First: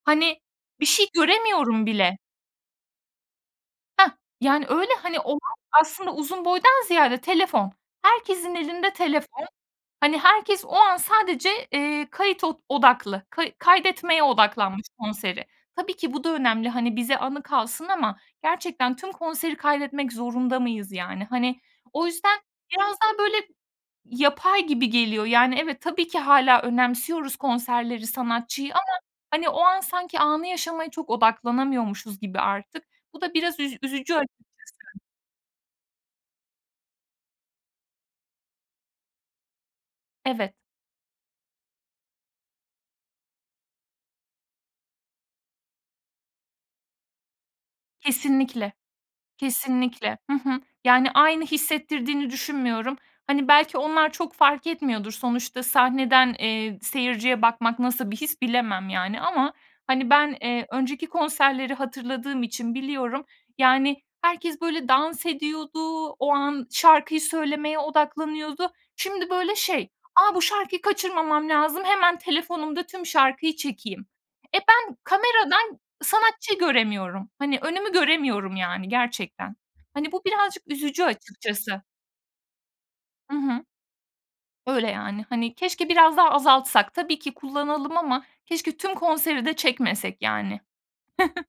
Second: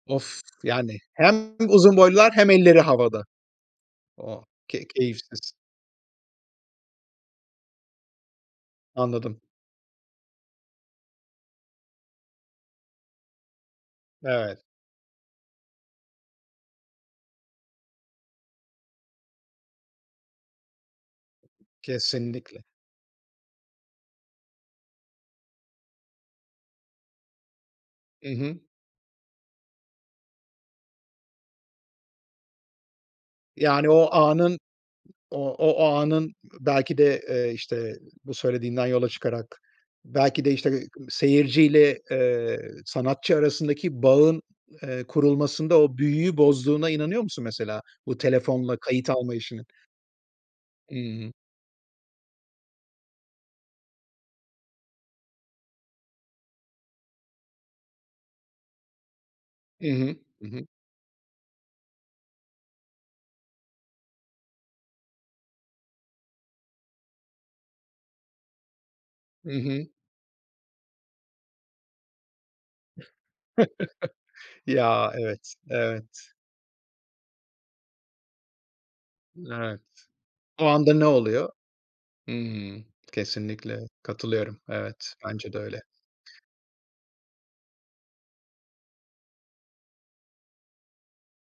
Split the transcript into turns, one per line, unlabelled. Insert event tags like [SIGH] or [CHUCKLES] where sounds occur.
Hani,
Of,
bir
yani,
şey
hem
göremiyorum
uzun
bile.
boylular hem elleri havada.
Heh,
O,
yani,
ke
öyle, hani, olay
keyifsiz.
aslında uzun boydan ziyade telefon, herkesin elinde
Anladım.
telefon. Hani, herkes o an sadece, eee, kayıt od odaklı, kay kaydetmeye
Evet.
odaklanmış, konseri. Tabii ki bu da önemli, hani, bize anı kalsın ama gerçekten tüm konseri kaydetmek zorunda mıyız, yani? Hani, o yüzden,
Kesinlikle.
biraz daha, böyle, yapay gibi geliyor. Yani, evet, tabii ki hâlâ önemsiyoruz konserleri,
Hı hı.
sanatçıyı ama, hani, o an sanki anı yaşamaya çok odaklanamıyormuşuz gibi artık. Bu da biraz üz
Yani, o
üzücü açıkçası.
anın, o o anın belki de, eee, işte, bu söylediğinden yola çıkarak belki
Evet.
de, işte, ııı, seyirciyle, eee, sanatçı arasındaki bağın, eee, kurulmasında o büyüyü bozduğuna inanıyor musun mesela bu
Kesinlikle,
telefonla kayıt alma işinin?
kesinlikle. Hı hı.
Hı
Yani,
hı.
aynı hissettirdiğini düşünmüyorum. Hani, belki onlar çok fark etmiyordur. Sonuçta sahneden, eee, seyirciye bakmak nasıl bir his bilemem, yani, ama,
Hı
hani,
hı.
ben,
Hı
eee,
hı.
önceki konserleri hatırladığım için biliyorum, yani, herkes, böyle, dans ediyordu, o an şarkıyı söylemeye odaklanıyordu. Şimdi,
Hı
böyle,
hı.
şey, a, bu şarkıyı kaçırmamam lazım, hemen telefonumda tüm şarkıyı çekeyim.
[CHUCKLES]
E, ben
Ya evet,
kameradan
evet.
sanatçı göremiyorum, hani, önümü göremiyorum, yani, gerçekten.
Evet,
Hani, bu birazcık
o anda
üzücü
ne oluyor?
açıkçası.
Hımm.
Hı hı.
Kesinlikle katılıyorum.
Öyle,
Evet,
yani,
bence
hani,
de öyle.
keşke biraz daha azaltsak. Tabii ki kullanalım ama keşke tüm konseri de çekmesek, yani. [CHUCKLES]